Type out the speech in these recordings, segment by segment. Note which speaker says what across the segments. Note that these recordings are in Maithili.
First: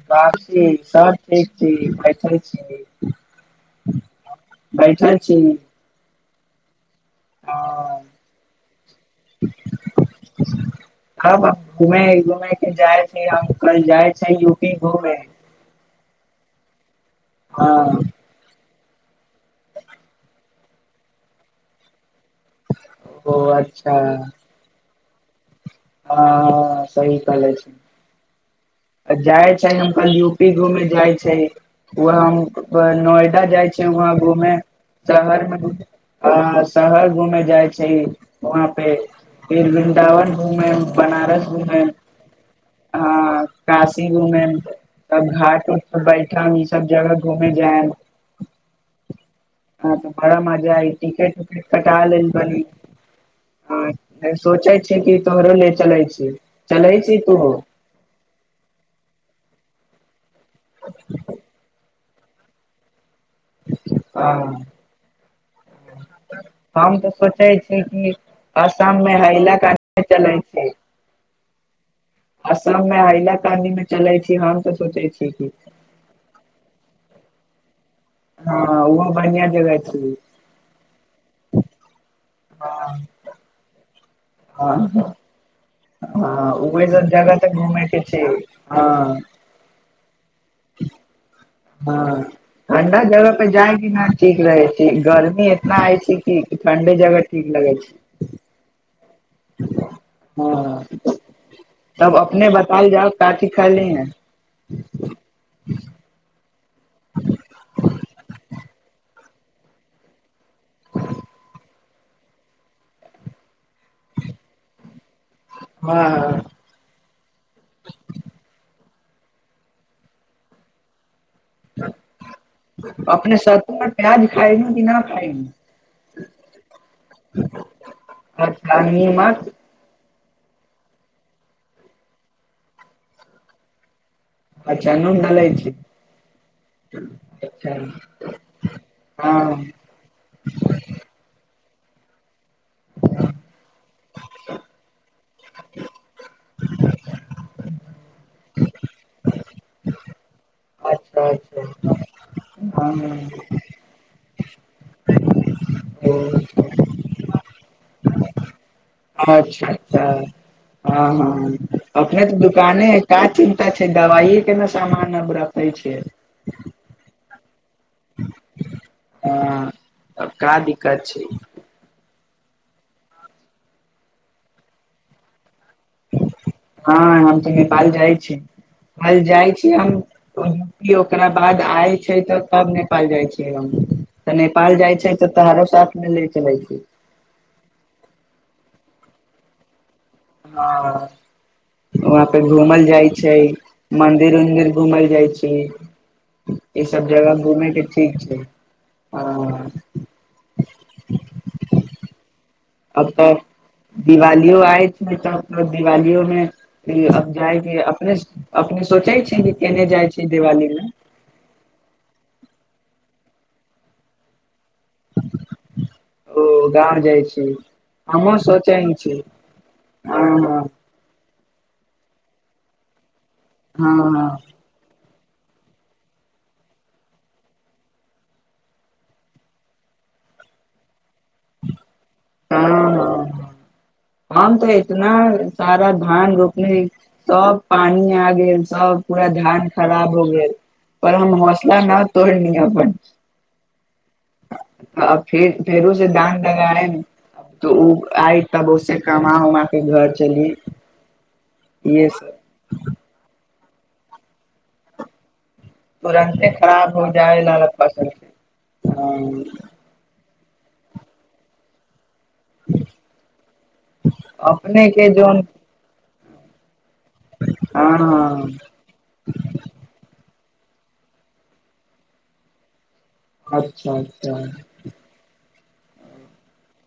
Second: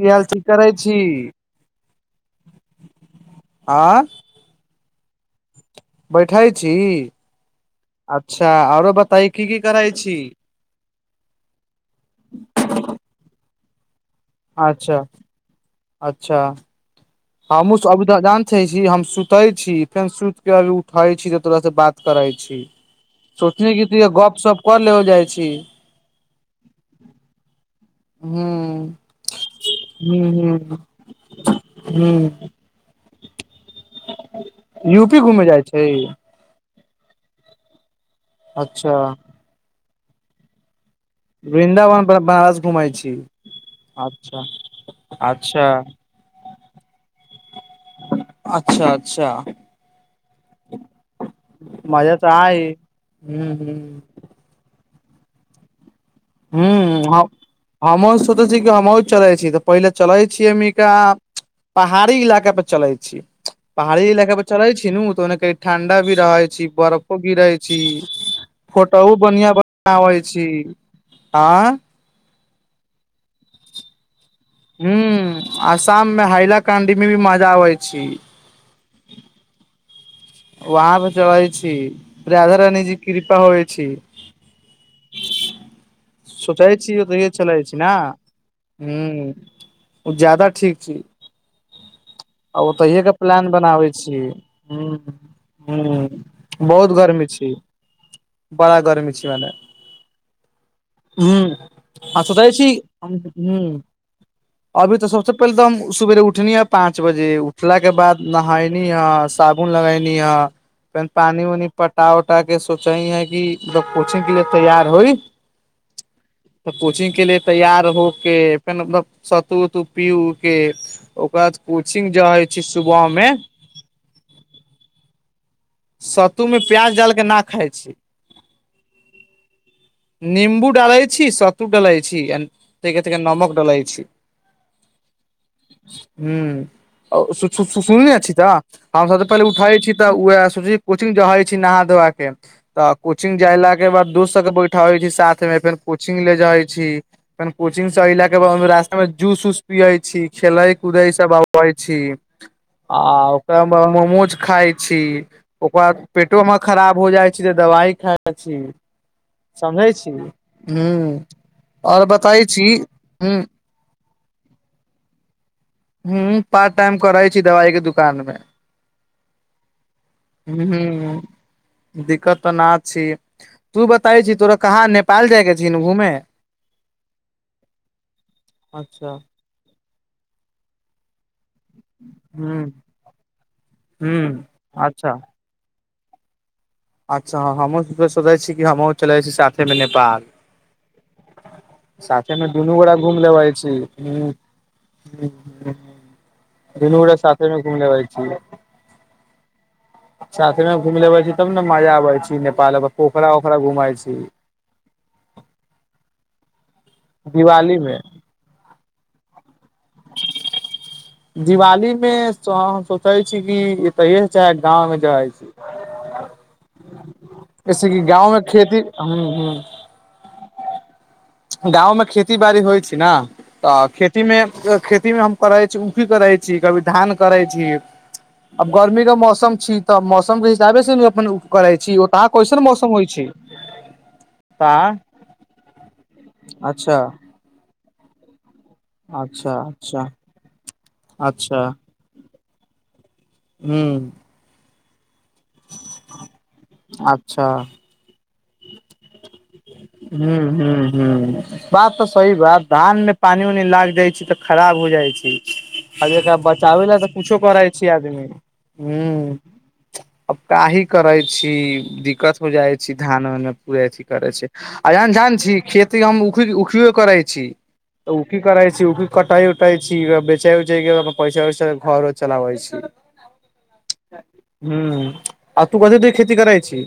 Speaker 1: की हाल ची
Speaker 2: बी
Speaker 1: करै छी
Speaker 2: सभ पथ छी
Speaker 1: आ
Speaker 2: [unintelligible] बैठै छी
Speaker 1: बैठै छी
Speaker 2: हँ
Speaker 1: अच्छा औरो बताइ की की करै छी
Speaker 2: हम घूमे घूमे के जाय छै अंकल जाय छै यू पी
Speaker 1: अच्छा
Speaker 2: घूमे
Speaker 1: अच्छा हमहू
Speaker 2: हँ
Speaker 1: सब जानैछी जी हम सुतै छी फेन सुत के अभी उठै छी त तोर से बात करै छी
Speaker 2: ओ
Speaker 1: सोचनी कि
Speaker 2: अच्छा
Speaker 1: तीय गप सप कर लेबल जाइ छी
Speaker 2: हँ सही कहले छी
Speaker 1: हू
Speaker 2: जाइ छै हम कल यू पी घूमे जाइ छै वहा हम
Speaker 1: हूँ
Speaker 2: नोएडा जाइ छै छै वहाँ घूमे
Speaker 1: यू पी घूमे
Speaker 2: शहर
Speaker 1: जाइ छै
Speaker 2: मेआ हँ शहर घुमे जाय छै वहां
Speaker 1: अच्छा
Speaker 2: पे फिर वृन्दावन घुमे बनारस घुमे
Speaker 1: वृन्दावन बनारस घुमै छी
Speaker 2: हाँ काशी
Speaker 1: अच्छा
Speaker 2: घुमे तब
Speaker 1: अच्छा
Speaker 2: घाट उट पर बैठ ई सब जगह घूमे जायब
Speaker 1: अच्छा अच्छा
Speaker 2: हँ तऽ बड़ा मजा आइ तिकेट उकेट कटालेल बानी
Speaker 1: हू हू
Speaker 2: तै छै की तोहरो ले चलै छै
Speaker 1: ह्म हम हमहु सोचै छी की हमहु चलै छी तऽ पहिले चलै छियैमी कहाँ पहाड़ी इलाका पर चलै छी पहाड़ी
Speaker 2: हँ
Speaker 1: इलाका पर चलै छी नु तऽ ओना कही ठंडा भी रहै छी
Speaker 2: हम तऽ
Speaker 1: बर्फो गिरै
Speaker 2: सोचै
Speaker 1: छी
Speaker 2: कि असम मे
Speaker 1: फोटहु बनि्हआ
Speaker 2: हैलाकानी
Speaker 1: बनाबै छी आँ
Speaker 2: असल मे अइना कानी मे चलै छी हम तऽ सोचै छीयै
Speaker 1: हूँ
Speaker 2: कि
Speaker 1: आसाम मे हाइलाकांडी मे भी मजा आबै छी
Speaker 2: हँ ओहो बनिया जगह छि
Speaker 1: वहाँ पे चलै छी राधा रानी जी
Speaker 2: हँ
Speaker 1: कृपा होइ छि
Speaker 2: हँ हँ
Speaker 1: सोचै
Speaker 2: उहे
Speaker 1: छी ओ
Speaker 2: सब
Speaker 1: तऽहि
Speaker 2: जगह तऽ
Speaker 1: चलै छी
Speaker 2: घूमे
Speaker 1: ना
Speaker 2: के छै हँ
Speaker 1: ह्म ओ ज्यादा ठीक छै
Speaker 2: हँ
Speaker 1: आ
Speaker 2: ठण्डा
Speaker 1: ओतहिएके
Speaker 2: जगह पे
Speaker 1: प्लान
Speaker 2: जाय कि
Speaker 1: बनाबै
Speaker 2: न
Speaker 1: छी
Speaker 2: ठीक रहे छै
Speaker 1: ह्म
Speaker 2: गर्मी इतना होइ छै कि
Speaker 1: ह्म बहुत
Speaker 2: ठण्डे जगह
Speaker 1: गर्मी
Speaker 2: ठीक
Speaker 1: छी
Speaker 2: लगै छै
Speaker 1: बड़ा गर्मी छी मने
Speaker 2: हाँ
Speaker 1: हू
Speaker 2: तब
Speaker 1: आ
Speaker 2: अपने
Speaker 1: सोचैत छी
Speaker 2: बतायल जाउ काथी
Speaker 1: हू
Speaker 2: खैली है
Speaker 1: अभी तऽ सबसँ पहिले त हम सुवेरे उठनि ह पाँंच बजे उठला के बाद नहायनी ह साबुन लगेनी ह पेर पानि उनि पटा उटा के सोचही हैं की मतलब कोचिंग के लिए तैयार होइ त कोचिंग के लि तैयार हो के फेर मतलब सतू उतू पी उ के ओकर बाद कोचिंग जे हय छी सुबह
Speaker 2: अपने
Speaker 1: में
Speaker 2: सतू मे प्याज खायनी कि न खायनी
Speaker 1: सत्तू मे प्याज डाल कऽ ना खाइ छी
Speaker 2: अच्छा नीमक
Speaker 1: निम्बू डालै छी सतू डालइ छी अ नमक डालय छी
Speaker 2: अच्छा नून डालै छी
Speaker 1: सु सु सु सु सुनने छी तऽ हमसभ त पहिले
Speaker 2: हँ
Speaker 1: उठै छी तऽ सूजि कोचिंग जाइ छी नहा धोआ के तऽ कोचिंग जयला के बाद दोस्त सब के बैठाबे छी साथ मे फेर कोचिंग ले जाय छी फेन कोचिंग से एयला के बाद रास्ता में जूस उस पियइ छी खेले कुदै
Speaker 2: अच्छा
Speaker 1: सब अबबै
Speaker 2: अच्छा
Speaker 1: छी आ
Speaker 2: हँ
Speaker 1: ओकरा बाद मोमोज खाइ छी ओकर बाद पेटो मे खराब हो जाइ छै तऽ दबाइ खाइ छी
Speaker 2: अच्छा
Speaker 1: समझै
Speaker 2: अच्छा
Speaker 1: छी हूं
Speaker 2: हँ हँ
Speaker 1: और
Speaker 2: अपने तऽ
Speaker 1: बताय छी
Speaker 2: दुकाने अइ का
Speaker 1: ह
Speaker 2: चिन्ता छै दवाइ के ना सामान अब रखै छै
Speaker 1: ह पार्ट टाइम करै छी दवाइ के दुकान मे
Speaker 2: हँ तब का दिक्कत
Speaker 1: ह
Speaker 2: छै
Speaker 1: दिक्कत त न छी तू बताई छी तोरा कहाँ नेपाल जाय क
Speaker 2: हँ हम तऽ नेपाल जाइ छी
Speaker 1: अच्छा
Speaker 2: कल जाइ छी हम कहलूं की ओकरा बाद आय छै तऽ
Speaker 1: ह
Speaker 2: तब नेपाल जाइ छी हम
Speaker 1: ह
Speaker 2: तऽ नेपाल जाइ छै
Speaker 1: अच्छा
Speaker 2: तऽ तोरो साथ मे ले चलै छि
Speaker 1: अच्छा ह हमहुँ सोचै छी कि हमहुँ चले छी साथे मे नेपाल
Speaker 2: हँ वहाँ
Speaker 1: साथे
Speaker 2: पे
Speaker 1: मे दुनू
Speaker 2: घूमल
Speaker 1: गोरा
Speaker 2: जाइ
Speaker 1: घूम
Speaker 2: छै
Speaker 1: लेबै छी ह
Speaker 2: मन्दिर उन्दिर घूमल जाइ छै ई
Speaker 1: दुनू
Speaker 2: सब
Speaker 1: गोरा
Speaker 2: जगह
Speaker 1: साथे मे
Speaker 2: घुमेै
Speaker 1: घूम
Speaker 2: के ठीक छै ह
Speaker 1: साथ मे घूमि लेबै छी तब ने मजा आबै छै नेपाल
Speaker 2: अ
Speaker 1: पोखरा
Speaker 2: तऽ
Speaker 1: ओखरा घुमै छी
Speaker 2: दिवालियो आय छै दिवालियो मे ई अब जाइके
Speaker 1: दिवाली मे
Speaker 2: अपने अपने सोचै छी कि केने जाइ छी दिवाली मे
Speaker 1: दिवाली मे सोचै छी कि एत च गाँमे जाइ छी
Speaker 2: ओ गांव जाइ छी
Speaker 1: जैसे कि गाँव
Speaker 2: हमहू
Speaker 1: मे खेती
Speaker 2: सोचै छी
Speaker 1: ह
Speaker 2: आ हँ
Speaker 1: गाँवमे खेती बाड़ी होइ छै ने तऽ
Speaker 2: हँ हँ
Speaker 1: खेतीमे खेती मे हम करै छी की करै छी कभी धान करै छी अब गर्मी का मौसम छी त मौसम के हिसाबे से ने म उकरइ छि ओ त कैसन
Speaker 2: हँ
Speaker 1: मौसम होइ छि
Speaker 2: हँ हम तऽ इतना सारा धान रोपने
Speaker 1: अच्छा
Speaker 2: सब पानि आगे छै सब पूरा
Speaker 1: अच्छा
Speaker 2: धान
Speaker 1: अच्छा
Speaker 2: खराब हो गेल पर हम
Speaker 1: अच्छा
Speaker 2: हौसला न तोड़नी अपन
Speaker 1: हू
Speaker 2: अ फेर फेरोे धान लगाएम
Speaker 1: अच्छा
Speaker 2: त ओ आइ तब उ से कमा उमा के घर
Speaker 1: ह
Speaker 2: चली
Speaker 1: ह ह बात तऽ
Speaker 2: इहे
Speaker 1: सही
Speaker 2: सब
Speaker 1: बा धानमे पानि उनी लाग जाय छै तऽ खराब हो जाइ छै आ एकरा
Speaker 2: तुरन्ते
Speaker 1: बचाबै
Speaker 2: खराब
Speaker 1: लए
Speaker 2: हो
Speaker 1: तऽ कुछो
Speaker 2: जाय ला
Speaker 1: करै छै
Speaker 2: फसल
Speaker 1: आदमी ह
Speaker 2: हँ
Speaker 1: अबकाही करै छी दिक्कत हो जाइ छी धान उन मे पूरे अथी करे छै
Speaker 2: अपने
Speaker 1: अ
Speaker 2: के
Speaker 1: जान जानै
Speaker 2: जोन
Speaker 1: छी खेती हम उख उखि कर छी
Speaker 2: हँ
Speaker 1: त ओ की
Speaker 2: हँ
Speaker 1: करै छी ओ की कटाई उटाई छि चैल जइओ उ पैसा उैसा घरो चलाबै छी
Speaker 2: अच्छा अच्छा
Speaker 1: हूं आ तू कथी क खेती करय छी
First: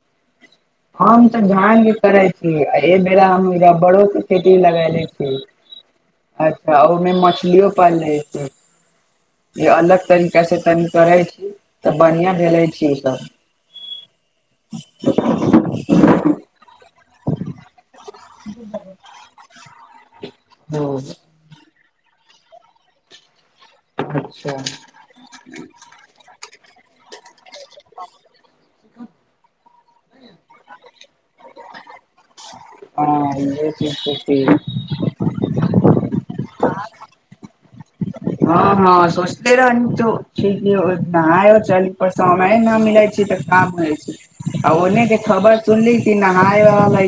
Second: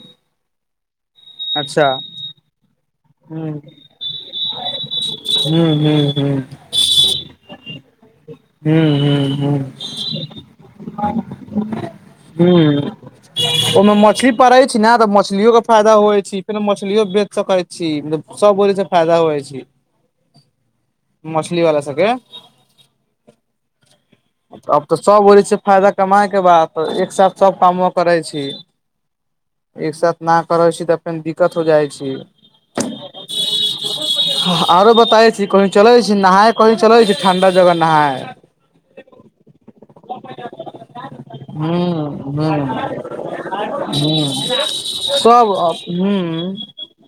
Speaker 2: हम त धान
Speaker 1: अच्छा
Speaker 2: क करै छी एहि बेरा हम
Speaker 1: हूं
Speaker 2: रबरो के खेती लगेले छी
Speaker 1: हूं हूं हूं
Speaker 2: अच्छा ओमे मछली ओ पाइन रहे छय
Speaker 1: हूं हूं
Speaker 2: जे अलग तरीका से कनी करै छी तऽ बाढ़िया भेले छियै त
Speaker 1: ओहिमें मछली पड़े छै ने तऽ मछलियो के फायदा होइ छै फेर मछलियो बेच सकैत छी की सब बौलै छी फायदा होइ छै
Speaker 2: हँ
Speaker 1: मछली वाला सब वै
Speaker 2: अच्छा
Speaker 1: अब तऽ सब बझे छै फायदा कमााय के बा तऽ एक साथ सब कामो करै छी एक सााथ न करै छी तऽ फेर दिक्कत हो जाइ छी
Speaker 2: हँ इहे
Speaker 1: आरो बताय छी कही चलै छी नहाय कही चलैइ छी ठंडा जगह नहाय
Speaker 2: हँ हँ सोचने रहनी तो से कियो नहाय चलतो
Speaker 1: हूं
Speaker 2: समय नइ
Speaker 1: हूं
Speaker 2: मिलय छै ई त काममे रहैय
Speaker 1: हूं
Speaker 2: छै आ ओने के
Speaker 1: सब
Speaker 2: खबर सुनली की
Speaker 1: हूं हूं
Speaker 2: नहाय वाला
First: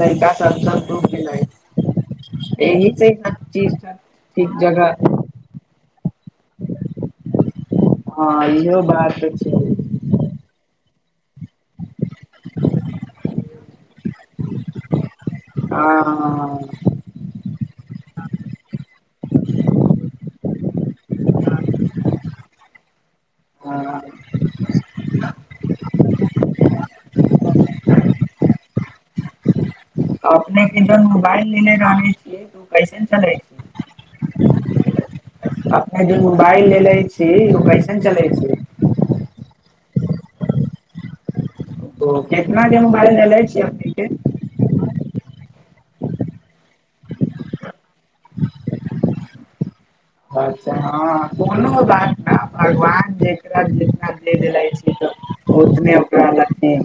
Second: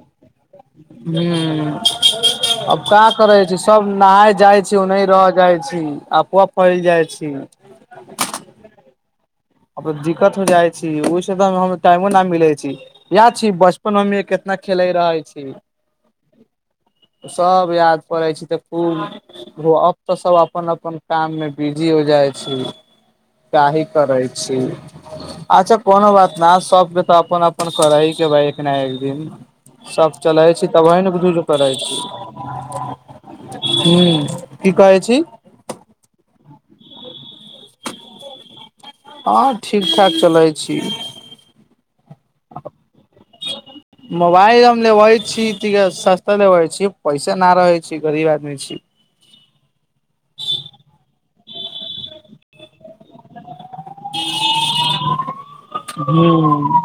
Speaker 2: लड़का [unintelligible]
Speaker 1: अब
Speaker 2: एहि
Speaker 1: का
Speaker 2: से हर
Speaker 1: करे छि
Speaker 2: चीज
Speaker 1: सब नहााय
Speaker 2: ठीक
Speaker 1: जाइ छी
Speaker 2: जगह
Speaker 1: ओनाह रह जाइ छी अफओ फैल जाइ छी
Speaker 2: हँ इहो बात छै
Speaker 1: दिक्कत हो जाइ छै ओ इघर मे टाइमो न मिलै छै यएह छी बचपन मे हमे कितना खेले रहे छी [inaudible]
Speaker 2: हँ
Speaker 1: सब याद परै छै तऽ खुब अब त सब अपन अपन काम मे बिजी हो जाय छी काही
Speaker 2: हँ
Speaker 1: करै छी अच्छा कोनो बात ना सब सबके त अपन अपन करै ही के ब एक न एक दिन सब चलै
Speaker 2: अपने
Speaker 1: छी
Speaker 2: के
Speaker 1: तबी
Speaker 2: जन
Speaker 1: ने बुझु जे
Speaker 2: मोबाइल
Speaker 1: करै
Speaker 2: लेले
Speaker 1: छी
Speaker 2: रहले छियै तऽ ओ कैसन चलै
Speaker 1: हूँ की कहै छी
Speaker 2: अपन जे मोबाइल लेे लेले छी ओ कैसन चलै छै
Speaker 1: ह ठीक ठाक चलै छी
Speaker 2: ओ केितना दिन बारेमे
Speaker 1: मोबाइल हम लेबै छी सस्ता लेबै छी पैसा न रहै छी गरीब आदमी छी
Speaker 2: अच्छा हँ कोनो बात ना भगवान जे जित ल छै ओतने ओकरा ले
Speaker 1: हूँ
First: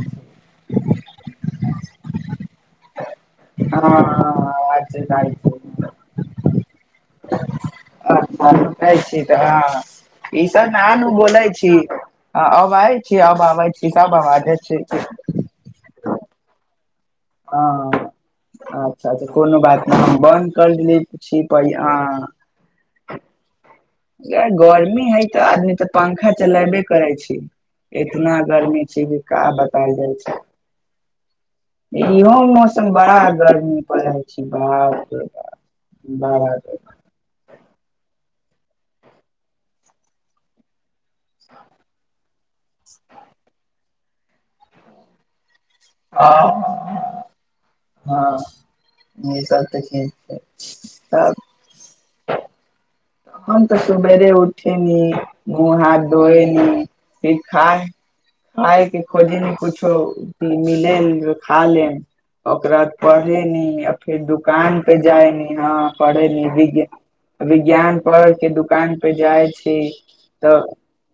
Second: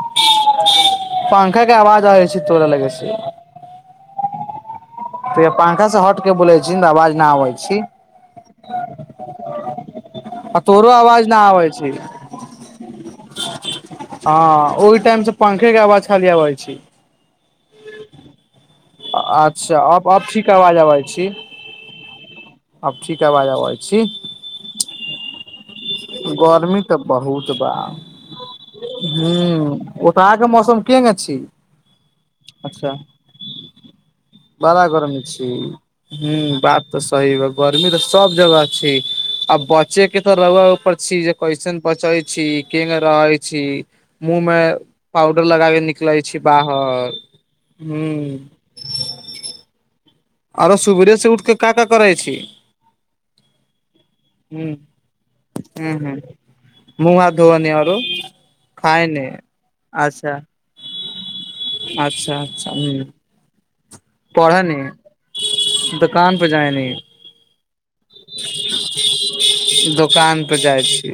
Speaker 1: पंखा के आवाज आबै छी तोरा लगैसे
Speaker 2: हअ
Speaker 1: त पंखा से हट के बोलै छी तऽ आवाज नहि आबै छी
Speaker 2: अच्छा सुनै छी तऽ हँ ई सब ना
Speaker 1: तोरो
Speaker 2: नू
Speaker 1: आवाज न
Speaker 2: बोलै
Speaker 1: आबै
Speaker 2: छी
Speaker 1: छै
Speaker 2: अब लाइल छी अब आबै छी तब बहा दई
Speaker 1: हँ
Speaker 2: छी
Speaker 1: ओहि टाइम से पंखे के आवाज
Speaker 2: की
Speaker 1: खाली अबइ छी
Speaker 2: ह ह आ अच्छा ता कोनो
Speaker 1: अच्छा
Speaker 2: बात
Speaker 1: अब
Speaker 2: नहि
Speaker 1: अब ठीक
Speaker 2: बन्द कर
Speaker 1: आवाज
Speaker 2: देलिए
Speaker 1: आबै
Speaker 2: कि छी त अभि हाँ
Speaker 1: अब ठीक अबाज आबेय
Speaker 2: या गर्मी है त आदमी त पंखा
Speaker 1: गर्मी
Speaker 2: चलाेबे
Speaker 1: तऽ
Speaker 2: करै छी
Speaker 1: बहुत बा
Speaker 2: इतना गर्मी छी जे का बतायल जाइ छै
Speaker 1: केना छी
Speaker 2: इहो मौसम बड़ा गर्मी परै छी बाप रो बाप बड़ा गर्मी
Speaker 1: आब तऽ सही गर्मी तऽ सब जगह छै आ बचेके तऽ रउआ पर छी जे कइसन पचै छी केन रहै छी मुंह मे पाउडर लगाबे निकलै छी
Speaker 2: हँ
Speaker 1: बाहर हु
Speaker 2: हँ ई सब तऽ ठीक छै
Speaker 1: आरो सुबेरे से उठ क का का करै छी
Speaker 2: तखन तऽ सुबेर
Speaker 1: ह
Speaker 2: उठेनि मु हाथ धोएनी
Speaker 1: मुह हाथ
Speaker 2: फिर
Speaker 1: घोनी आरो
Speaker 2: खाय के
Speaker 1: खायने
Speaker 2: खोजमे कुछो
Speaker 1: अच्छा
Speaker 2: मिल खा ले
Speaker 1: अच्छा अच्छा
Speaker 2: ओकरा बाद
Speaker 1: ह
Speaker 2: पढ़ेली फेर
Speaker 1: पढ़े ने
Speaker 2: दुकान पे जाय नी ह
Speaker 1: दोकान पे
Speaker 2: पढ़ेली
Speaker 1: जाय ने
Speaker 2: विज्ञान दुकान के दुकान पे जाइ छै
Speaker 1: दोकान
Speaker 2: तऽ
Speaker 1: पे जाइ छी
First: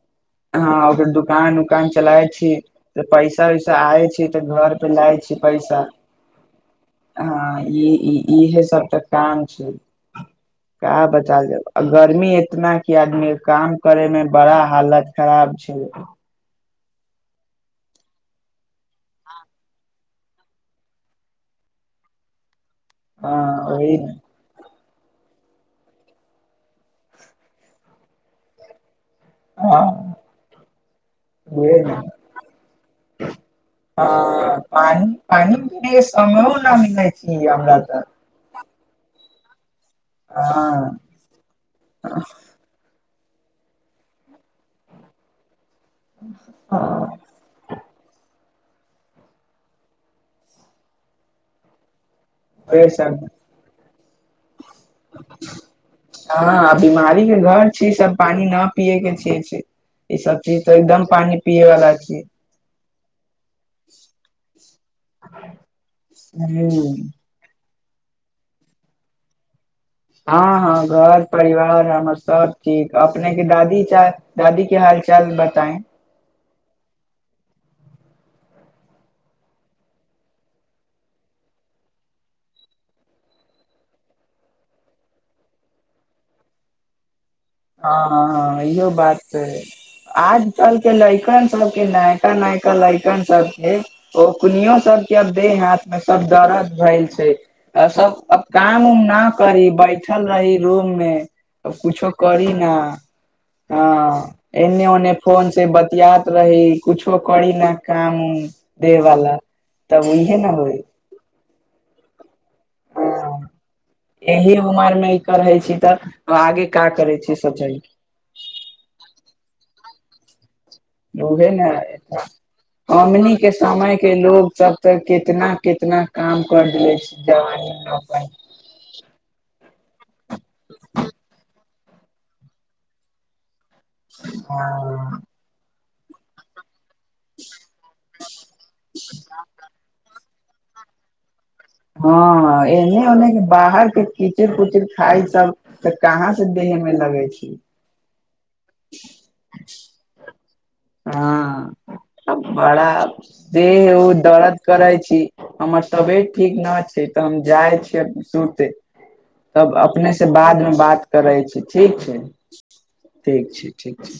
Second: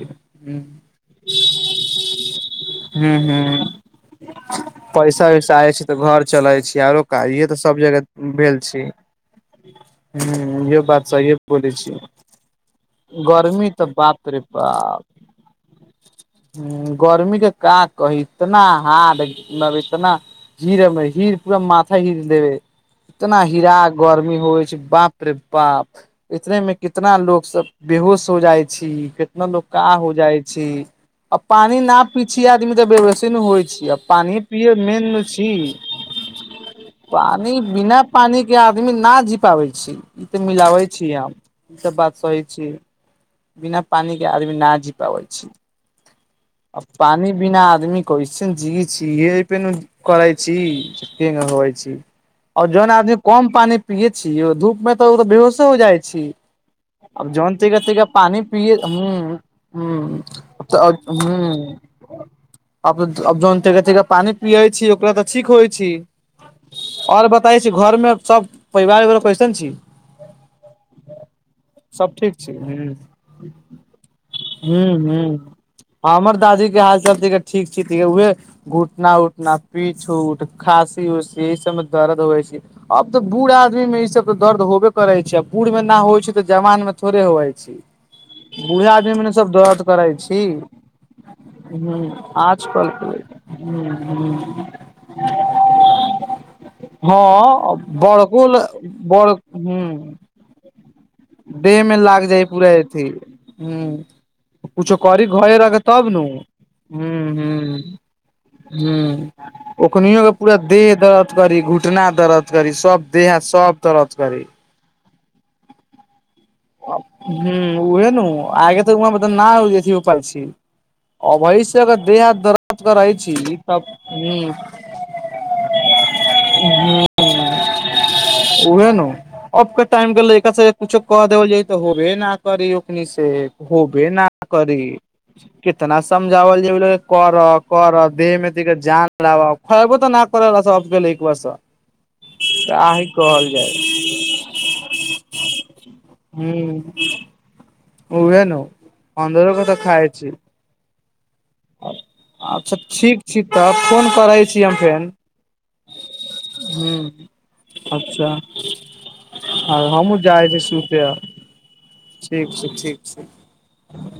Speaker 2: हॅं ओकर दुकान दोकान चलाइ छी तऽ
Speaker 1: ह
Speaker 2: पैसा
Speaker 1: ह
Speaker 2: उैसा आै छी तऽ घर पे लए
Speaker 1: पैसा
Speaker 2: छी
Speaker 1: वैसा आय
Speaker 2: पैसा
Speaker 1: छै तऽ घर चले आरो का ईहै त
Speaker 2: इ इहे सब तऽ काम छै
Speaker 1: इहो
Speaker 2: का
Speaker 1: बात
Speaker 2: पता
Speaker 1: सहिए बोलै छी
Speaker 2: गर्मी इतना की आदमी
Speaker 1: गर्मी
Speaker 2: काम
Speaker 1: तऽ
Speaker 2: करे मे
Speaker 1: बाप रे
Speaker 2: बड़ा हालत खराब छै
Speaker 1: गर्मीे काँ कही इतना हारड मतलब इतना हीर हीर पूरा माथा हीर देबै इतना
Speaker 2: हँ
Speaker 1: हीरा
Speaker 2: ओहि ने
Speaker 1: गर्मी होइ छै बाप रे बाप इतने मे कितना लोग सब बेहोश हो जाइ छी कितना लोग
Speaker 2: हँ
Speaker 1: का हो जाइ छै आ
Speaker 2: उहे
Speaker 1: पानि न
Speaker 2: ने
Speaker 1: पी छी आदमी तऽ बेव्सी ने होइ छै आ पानि पिये मेन छी
Speaker 2: कहनु ना मिलै छै
Speaker 1: पानी बिना पानी के आदमी ना जी पाबे छै ई तऽ मिलाबै
Speaker 2: हँ
Speaker 1: छीय हम ई त बात सहै छी बिना पानी आदमी ना जी पाबै छै
Speaker 2: उहे
Speaker 1: पानि बिना आदमी को जी छी रहे पर न करइ छी इहे हइ छी आ जन आदमी
Speaker 2: सब
Speaker 1: कम पानी पियए छी ओ धूप मे तऽऽ बेहोशो हो जाइ छै
Speaker 2: हँ आ बीमारी
Speaker 1: आब
Speaker 2: के
Speaker 1: जन
Speaker 2: घर
Speaker 1: रहते
Speaker 2: छी
Speaker 1: रहै
Speaker 2: सब
Speaker 1: पानी
Speaker 2: न
Speaker 1: पिय
Speaker 2: पिये
Speaker 1: हुं
Speaker 2: के छै छै।
Speaker 1: हूं
Speaker 2: ई सब चीज
Speaker 1: तऽ
Speaker 2: एकदम पानी
Speaker 1: हुं
Speaker 2: पिये वाला छी
Speaker 1: आब जान त रहते रहै पानी पियै छी ओकरा तऽ ठीक होइ छी
Speaker 2: हूँ
Speaker 1: आओर बताय छी घर में सब परिवार वरिवार कैसन छी
Speaker 2: हँ हँ घर परिवार हमर
Speaker 1: ठीक छी
Speaker 2: सब
Speaker 1: हूँ
Speaker 2: ठीक अपने के दादी चा दादी के
Speaker 1: हूँ
Speaker 2: हाल चाल
Speaker 1: हूँ
Speaker 2: बताए
Speaker 1: हमर दादी के हाल चाल सब ठीक छी उह घुटना उटना पीछ उठ खाँसी उसी ई सब मे दर्द होइ छै अब तऽ बूढ़ आदमी में ई सब त दर्द होबे करै छै बूढ़ मे न होइ छै तऽ जवान मे थोड़े होएत
Speaker 2: हँ इहो बात छै
Speaker 1: दर्द करै छी
Speaker 2: आजकल के लड़कन सब के
Speaker 1: ह
Speaker 2: नैका नैका
Speaker 1: आजकल के
Speaker 2: लड़कन सब ओ कुनियो सबके देह हाथ मे सब दरद भेल छै
Speaker 1: हँ
Speaker 2: आ सब अ
Speaker 1: बड़को
Speaker 2: काम उम न
Speaker 1: बड़
Speaker 2: करी बैठल रही रूम मे
Speaker 1: देहमे
Speaker 2: कुछो
Speaker 1: लाग
Speaker 2: करी
Speaker 1: पुरा
Speaker 2: ना
Speaker 1: अथि
Speaker 2: हँ एने
Speaker 1: कुछो
Speaker 2: ओने
Speaker 1: करी
Speaker 2: फोन
Speaker 1: घरे
Speaker 2: से
Speaker 1: र तब नू
Speaker 2: बतियात रही
Speaker 1: [unintelligible]
Speaker 2: कुछो करी न
Speaker 1: हूं
Speaker 2: काम उम देह
Speaker 1: हूं
Speaker 2: वाला
Speaker 1: ओखनो
Speaker 2: तब
Speaker 1: के
Speaker 2: इहे ने
Speaker 1: पूरा
Speaker 2: होइ
Speaker 1: देह दर्द करी घुटना दरद करी सब देह हाथ
Speaker 2: हँ
Speaker 1: सब दरद करी
Speaker 2: एहि उमर मे ई करै छी तऽ आगे का करै छी सोचै
Speaker 1: [unintelligible]
Speaker 2: ऊहे ने
Speaker 1: से अगर देह हाथ दर्द करै छी
Speaker 2: हमनी के
Speaker 1: तब
Speaker 2: समय के
Speaker 1: हूँ
Speaker 2: लोग सब तऽ कितना कितना काम कर दै जीते जवानी मे
Speaker 1: ओहे नू अब क टाइम गेलै एकर कुछो क देल जा तऽ होबे न कर ओखनि से होबे न करी
Speaker 2: हँ
Speaker 1: कितना समझावल जेल कर कर देहमेतिक जान लाब खयबो तऽ न कर अब के लड़कबा सब
Speaker 2: हँ एने
Speaker 1: काहे
Speaker 2: ओने के
Speaker 1: कहल
Speaker 2: बाहर
Speaker 1: जाय
Speaker 2: के कीचड़ कुचड़ खाइ सब तऽ कहाँ से देहे मे
Speaker 1: हूँ
Speaker 2: लगै छी
Speaker 1: उहे नु अन्धर के तऽ खाइ छी
Speaker 2: हँ
Speaker 1: आ
Speaker 2: बड़ा देह ओ
Speaker 1: करै
Speaker 2: दर्द
Speaker 1: छी हम
Speaker 2: करे
Speaker 1: फेन
Speaker 2: छी हमर तबेत ठीक न छै तऽ
Speaker 1: हूँ
Speaker 2: हम जाइ छियै
Speaker 1: अच्छा
Speaker 2: सुते तब
Speaker 1: आ
Speaker 2: अपने
Speaker 1: हमहूँ
Speaker 2: से
Speaker 1: जाइ छी
Speaker 2: बाद मे
Speaker 1: सुते
Speaker 2: बात
Speaker 1: आब
Speaker 2: करै छी ठीक छै ठीक छै ठीक छै ठीक